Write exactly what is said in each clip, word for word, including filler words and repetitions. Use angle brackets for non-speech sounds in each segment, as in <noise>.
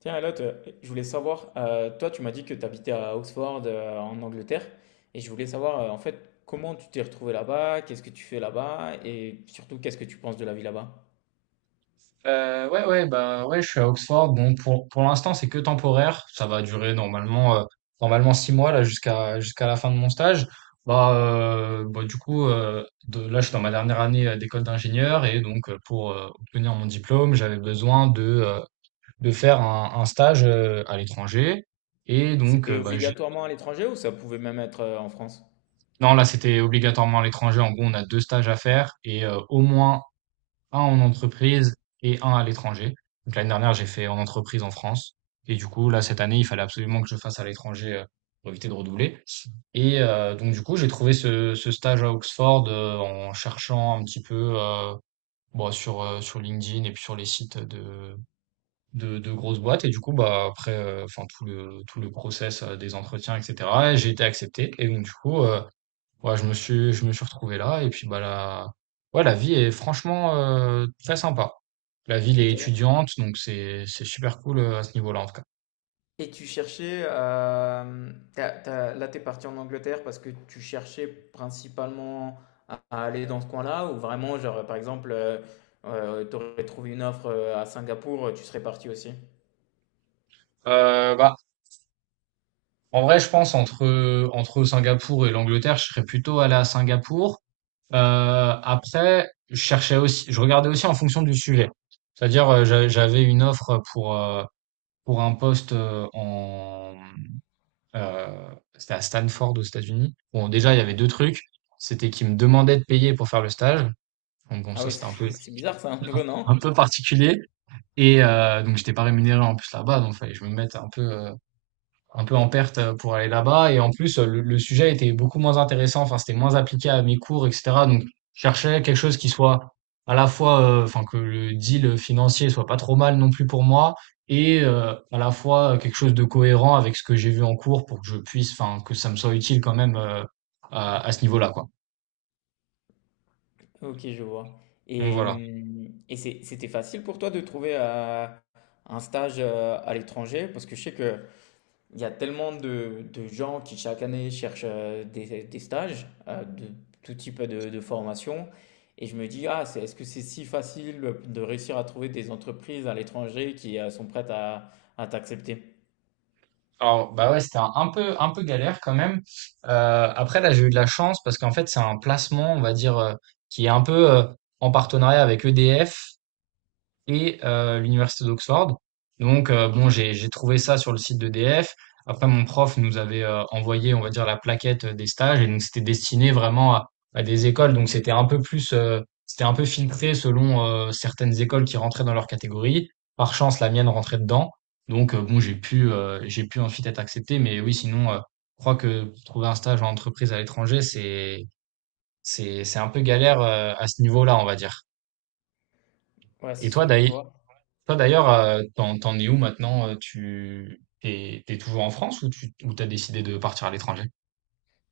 Tiens, Elliot, euh, je voulais savoir, euh, toi, tu m'as dit que tu habitais à Oxford, euh, en Angleterre, et je voulais savoir, euh, en fait, comment tu t'es retrouvé là-bas, qu'est-ce que tu fais là-bas, et surtout, qu'est-ce que tu penses de la vie là-bas? Euh, ouais, ouais, bah ouais, je suis à Oxford. Bon, pour, pour l'instant, c'est que temporaire. Ça va durer normalement, euh, normalement six mois là jusqu'à jusqu'à la fin de mon stage. Bah, euh, bah du coup, euh, de, là, je suis dans ma dernière année euh, d'école d'ingénieur et donc euh, pour euh, obtenir mon diplôme, j'avais besoin de euh, de faire un, un stage euh, à l'étranger. Et donc, euh, C'était bah, j'ai... obligatoirement à l'étranger ou ça pouvait même être euh, en France? non, là, c'était obligatoirement à l'étranger. En gros, on a deux stages à faire et euh, au moins un en entreprise et un à l'étranger. Donc l'année dernière, j'ai fait en entreprise en France. Et du coup, là, cette année, il fallait absolument que je fasse à l'étranger euh, pour éviter de redoubler. Et euh, donc, du coup, j'ai trouvé ce, ce stage à Oxford euh, en cherchant un petit peu euh, bon, sur, euh, sur LinkedIn et puis sur les sites de, de, de grosses boîtes. Et du coup, bah, après, euh, enfin, tout le, tout le process euh, des entretiens, et cætera, j'ai été accepté. Et donc, du coup, euh, ouais, je me suis, je me suis retrouvé là et puis bah la, ouais, la vie est franchement euh, très sympa. La ville est Ok. étudiante, donc c'est c'est super cool euh, à ce niveau-là en tout cas. Et tu cherchais, euh, t'as- t'as- là, t'es parti en Angleterre parce que tu cherchais principalement à, à aller dans ce coin-là, ou vraiment, genre, par exemple, tu aurais trouvé une offre euh, à Singapour, tu serais parti aussi? Euh, bah en vrai, je pense entre entre Singapour et l'Angleterre, je serais plutôt allé à Singapour. Euh, après, je cherchais aussi, je regardais aussi en fonction du sujet. C'est-à-dire, euh, j'a- j'avais une offre pour euh, pour un poste euh, en Heu, c'était à Stanford aux États-Unis. Bon, déjà, il y avait deux trucs, c'était qu'ils me demandaient de payer pour faire le stage, donc bon, Ah ça, oui, c'était un peu <laughs> c'est bizarre ça, un peu, un non? peu particulier et heu, donc j'étais pas rémunéré en plus là-bas, donc fallait que je me mette un peu, heu un peu en perte euh, pour aller là-bas. Et en plus, euh, le, le sujet était beaucoup moins intéressant. Enfin, c'était moins appliqué à mes cours, et cætera. Donc, je cherchais quelque chose qui soit à la fois, euh, enfin, que le deal financier soit pas trop mal non plus pour moi, et euh, à la fois euh, quelque chose de cohérent avec ce que j'ai vu en cours pour que je puisse, enfin, que ça me soit utile quand même euh, à, à ce niveau-là, quoi. Ok, je vois. Donc Et, voilà. hum, et c'est- c'était facile pour toi de trouver euh, un stage euh, à l'étranger? Parce que je sais qu'il y a tellement de, de gens qui chaque année cherchent euh, des, des stages euh, de tout type de, de formation. Et je me dis, ah, c'est, est-ce que c'est si facile de réussir à trouver des entreprises à l'étranger qui euh, sont prêtes à, à t'accepter? Alors, bah ouais, c'était un, un peu, un peu galère quand même. Euh, après, là, j'ai eu de la chance parce qu'en fait, c'est un placement, on va dire, euh, qui est un peu euh, en partenariat avec E D F et euh, l'université d'Oxford. Donc euh, bon, j'ai j'ai trouvé ça sur le site de d'E D F. Après, mon prof nous avait euh, envoyé, on va dire, la plaquette des stages et donc c'était destiné vraiment à, à des écoles. Donc c'était un peu plus, euh, c'était un peu filtré selon euh, certaines écoles qui rentraient dans leur catégorie. Par chance, la mienne rentrait dedans. Donc euh, bon, j'ai pu, euh, j'ai pu ensuite être accepté. Mais oui, sinon, euh, je crois que trouver un stage en entreprise à l'étranger, c'est, c'est, c'est un peu galère euh, à ce niveau-là, on va dire. Ouais, Et c'est toi, sûr, je d'ailleurs vois. toi d'ailleurs, euh, t'en, t'en es où maintenant? Euh, Tu t'es, t'es toujours en France ou tu ou t'as décidé de partir à l'étranger?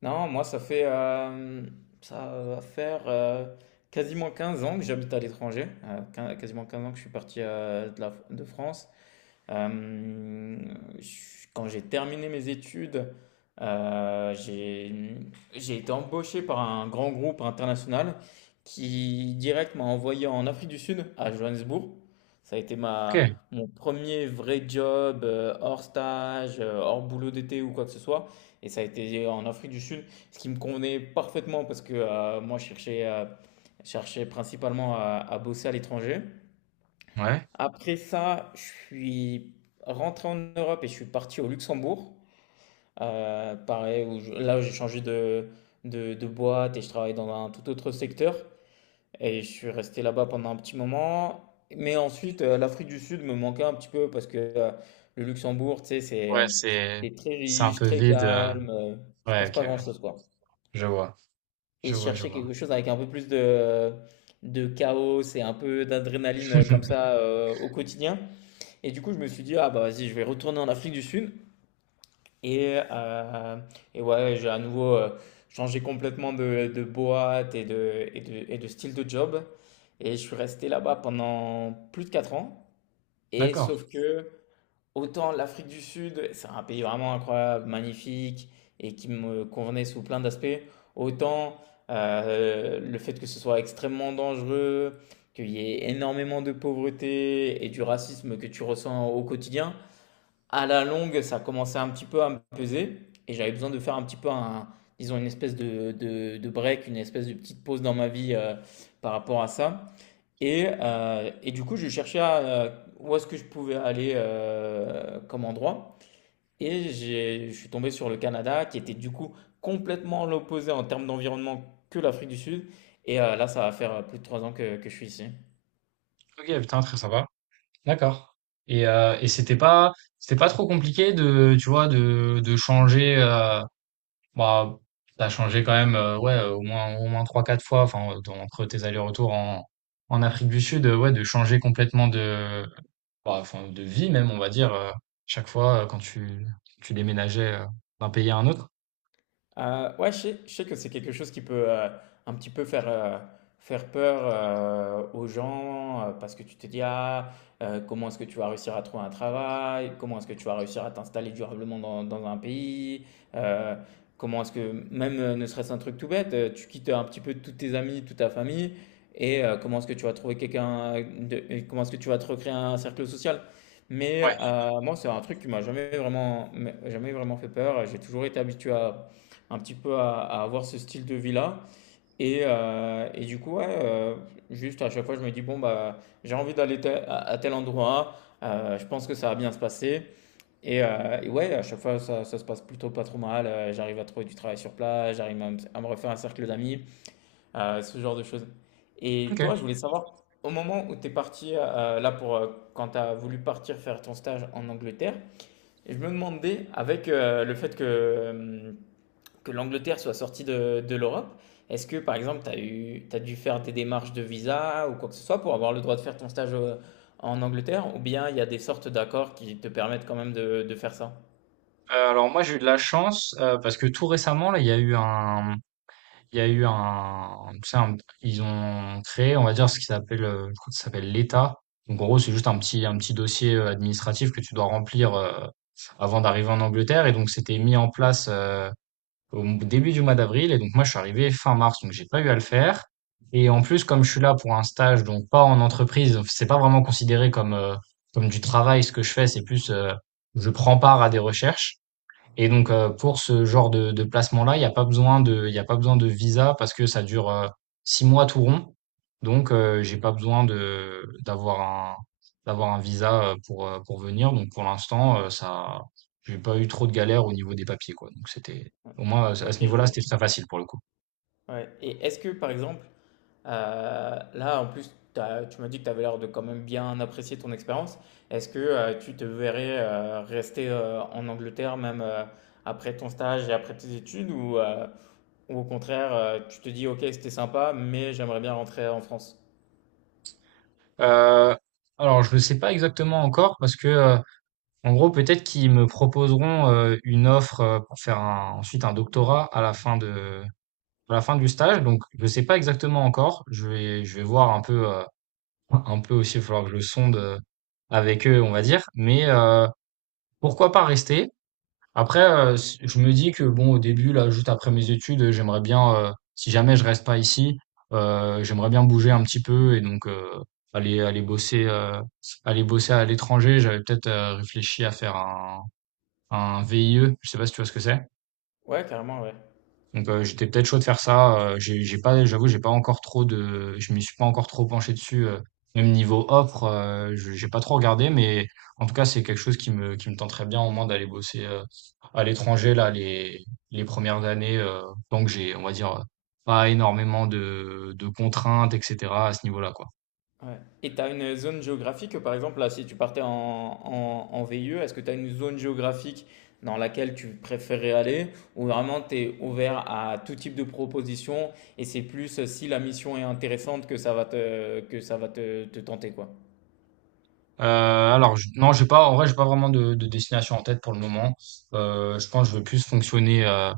Non, moi, ça fait, euh, ça va faire euh, quasiment quinze ans que j'habite à l'étranger. Euh, quin- quasiment quinze ans que je suis parti euh, de la- de France. Euh, quand j'ai terminé mes études, euh, j'ai j'ai été embauché par un grand groupe international qui direct m'a envoyé en Afrique du Sud, à Johannesburg. Ça a été ma, Ok, mon premier vrai job euh, hors stage, euh, hors boulot d'été ou quoi que ce soit. Et ça a été en Afrique du Sud, ce qui me convenait parfaitement parce que euh, moi je cherchais, euh, je cherchais principalement à, à bosser à l'étranger. ouais, Après ça, je suis rentré en Europe et je suis parti au Luxembourg. Euh, pareil, où je- là, j'ai changé de, de, de boîte et je travaille dans un tout autre secteur. Et je suis resté là-bas pendant un petit moment. Mais ensuite, euh, l'Afrique du Sud me manquait un petit peu parce que euh, le Luxembourg, tu sais, c'est ouais, euh, c'est c'est très c'est un riche, peu très vide. euh, calme. Euh, il se Ouais, passe ok, pas grand-chose, quoi. je vois, Et je je vois, je cherchais vois. quelque chose avec un peu plus de, de chaos et un peu d'adrénaline euh, comme <laughs> ça euh, au quotidien. Et du coup, je me suis dit, ah bah vas-y, je vais retourner en Afrique du Sud. Et, euh, et ouais, j'ai à nouveau euh, changé complètement de, de boîte et de, et de, et de style de job. Et je suis resté là-bas pendant plus de quatre ans. Et D'accord. sauf que, autant l'Afrique du Sud, c'est un pays vraiment incroyable, magnifique, et qui me convenait sous plein d'aspects, autant euh, le fait que ce soit extrêmement dangereux, qu'il y ait énormément de pauvreté et du racisme que tu ressens au quotidien, à la longue, ça commençait un petit peu à me peser et j'avais besoin de faire un petit peu un, disons, une espèce de, de, de break, une espèce de petite pause dans ma vie euh, par rapport à ça. Et, euh, et du coup, je cherchais à, euh, où est-ce que je pouvais aller euh, comme endroit. Et j'ai- je suis tombé sur le Canada, qui était du coup complètement l'opposé en termes d'environnement que l'Afrique du Sud. Et euh, là, ça va faire euh, plus de trois ans que, que je suis ici. Ok, putain, très sympa. D'accord. Et euh, et c'était pas c'était pas trop compliqué de tu vois de de changer. Euh, bah t'as changé quand même euh, ouais euh, au moins au moins trois quatre fois enfin euh, dans- entre tes allers-retours en en Afrique du Sud euh, ouais de changer complètement de Bah, enfin, de vie même, on va dire, heu, chaque fois, heu, quand tu tu déménageais, heu, d'un pays à un autre? Euh, ouais, je sais, je sais que c'est quelque chose qui peut euh, un petit peu faire, euh, faire peur euh, aux gens euh, parce que tu te dis, ah, euh, comment est-ce que tu vas réussir à trouver un travail? Comment est-ce que tu vas réussir à t'installer durablement dans, dans un pays? Euh, comment est-ce que, même euh, ne serait-ce un truc tout bête, euh, tu quittes un petit peu tous tes amis, toute ta famille et euh, comment est-ce que tu vas trouver quelqu'un, de- et comment est-ce que tu vas te recréer un cercle social? Mais Ouais, euh, moi, c'est un truc qui m'a jamais vraiment, jamais vraiment fait peur. J'ai toujours été habitué à un petit peu à, à avoir ce style de vie-là. Et, euh, et du coup, ouais, euh, juste à chaque fois, je me dis, bon, bah, j'ai envie d'aller tel- à, à tel endroit, euh, je pense que ça va bien se passer. Et, euh, et ouais, à chaque fois, ça, ça se passe plutôt pas trop mal. Euh, j'arrive à trouver du travail sur place, j'arrive à, me à me refaire un cercle d'amis, euh, ce genre de choses. Et OK. Heu, toi, je voulais savoir, au moment où tu es parti, euh, là, pour, euh, quand tu as voulu partir faire ton stage en Angleterre, et je me demandais, avec euh, le fait que euh, que l'Angleterre soit sortie de, de l'Europe, est-ce que par exemple, tu as eu, t'as dû faire des démarches de visa ou quoi que ce soit pour avoir le droit de faire ton stage euh, en Angleterre, ou bien il y a des sortes d'accords qui te permettent quand même de, de faire ça? Alors moi, j'ai eu de la chance, heu, parce que tout récemment, là, il y a eu un il y a eu un tu sais, un ils ont créé, on va dire, ce qui s'appelle, heu, je crois que ça s'appelle l'État. Donc en gros, c'est juste un petit un petit dossier, heu, administratif que tu dois remplir, heu, avant d'arriver en Angleterre et donc c'était mis en place, euh, au m- début du mois d'avril. Et donc moi, je suis arrivé fin mars, donc j'ai pas eu à le faire. Et en plus, comme je suis là pour un stage, donc pas en entreprise, c'est pas vraiment considéré comme euh, comme du travail ce que je fais, c'est plus euh, je prends part à des recherches. Et donc, heu, pour ce genre de de placement-là, il y a pas besoin de il y a pas besoin de visa parce que ça dure, heu, six mois tout rond. Donc, heu, j'ai pas besoin de d'avoir un d'avoir un visa, heu, pour, heu, pour venir. Donc pour l'instant, heu, ça j'ai pas eu trop de galères au niveau des papiers, quoi. Donc c'était Ouais. au moins, à Ok, ce je niveau-là, c'était vois. très facile pour le coup. Ouais. Et est-ce que par exemple, euh, là en plus, t'as- tu m'as dit que tu avais l'air de quand même bien apprécier ton expérience, est-ce que euh, tu te verrais euh, rester euh, en Angleterre même euh, après ton stage et après tes études, ou, euh, ou au contraire, euh, tu te dis, ok, c'était sympa, mais j'aimerais bien rentrer en France. Heu, alors je ne sais pas exactement encore parce que, heu, en gros, peut-être qu'ils me proposeront euh, une offre euh, pour faire un- ensuite un doctorat à la fin de, à la fin du stage. Donc, je sais pas exactement encore. Je vais, je vais voir un peu, euh, un peu aussi. Il va falloir que je sonde euh, avec eux, on va dire. Mais euh, pourquoi pas rester? Après, euh, s- je me dis que bon, au début, là, juste après mes études, j'aimerais bien, euh, si jamais je reste pas ici, euh, j'aimerais bien bouger un petit peu et donc euh, aller, aller bosser, euh, aller bosser à l'étranger. J'avais peut-être euh, réfléchi à faire un un V I E, je sais pas si tu vois ce que c'est. Ouais, carrément, ouais. Donc euh, j'étais peut-être chaud de faire ça. euh, j'ai j'ai pas, j'avoue, j'ai pas encore trop de, je m'y suis pas encore trop penché dessus. euh, même niveau offre, euh, je- j'ai pas trop regardé, mais en tout cas c'est quelque chose qui me qui me tenterait bien au moins d'aller bosser euh, à l'étranger là les les premières années. Euh, tant que j'ai, on va dire, euh, pas énormément de de contraintes, et cætera à ce niveau-là quoi. Ouais. Et tu as une zone géographique, par exemple, là, si tu partais en, en, en V I E, est-ce que tu as une zone géographique dans laquelle tu préférais aller ou vraiment tu es ouvert à tout type de proposition et c'est plus euh, si la mission est intéressante que ça va te, que ça va te, te tenter, quoi. Euh, alors je- non, j'ai pas en vrai, j'ai pas vraiment de, de destination en tête pour le moment. Euh, je pense que je veux plus fonctionner euh,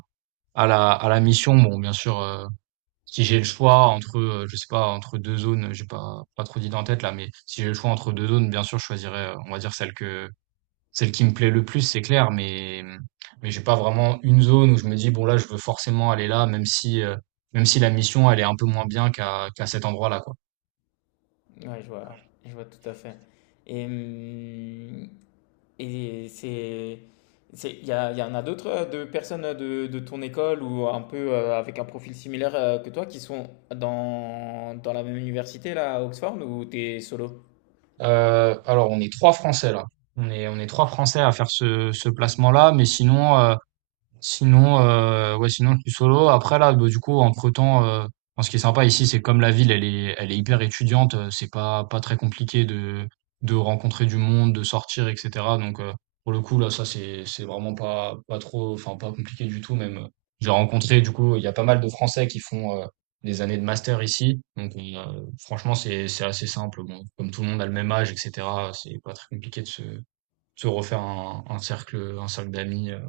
à la à la mission. Bon, bien sûr, euh, si j'ai le choix entre euh, je sais pas entre deux zones, j'ai pas pas trop d'idées en tête là, mais si j'ai le choix entre deux zones, bien sûr, je choisirais euh, on va dire celle que celle qui me plaît le plus, c'est clair, mais mais j'ai pas vraiment une zone où je me dis bon là, je veux forcément aller là, même si euh, même si la mission elle est un peu moins bien qu'à qu'à cet endroit-là quoi. Ouais, je vois, je vois tout à fait. Et hum, et c'est, c'est, il y, a- il y en a d'autres euh, de personnes de, de ton école ou un peu euh, avec un profil similaire euh, que toi qui sont dans, dans la même université là à Oxford ou t'es solo? Euh, alors, on est trois Français là. On est, on est trois Français à faire ce, ce placement-là, mais sinon, euh, Sinon, euh, ouais, sinon je suis solo. Après là, bah, du coup, entre-temps, euh, enfin, ce qui est sympa ici, c'est que comme la ville, elle est, elle est hyper étudiante, euh, c'est pas, pas très compliqué de, de rencontrer du monde, de sortir, et cætera. Donc euh, pour le coup, là, ça c'est, c'est vraiment pas, pas trop, enfin pas compliqué du tout. Même euh, j'ai rencontré, du coup, il y a pas mal de Français qui font euh, des années de master ici. Donc euh, franchement, c'est, c'est assez simple. Bon, comme tout le monde a le même âge, et cætera. C'est pas très compliqué de se, de se refaire un, un cercle, un cercle d'amis. euh,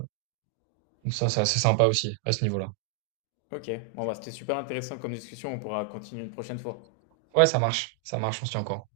donc ça, c'est assez sympa aussi à ce niveau-là. Ok, bon bah c'était super intéressant comme discussion, on pourra continuer une prochaine fois. Ouais, ça marche, ça marche, on se tient encore.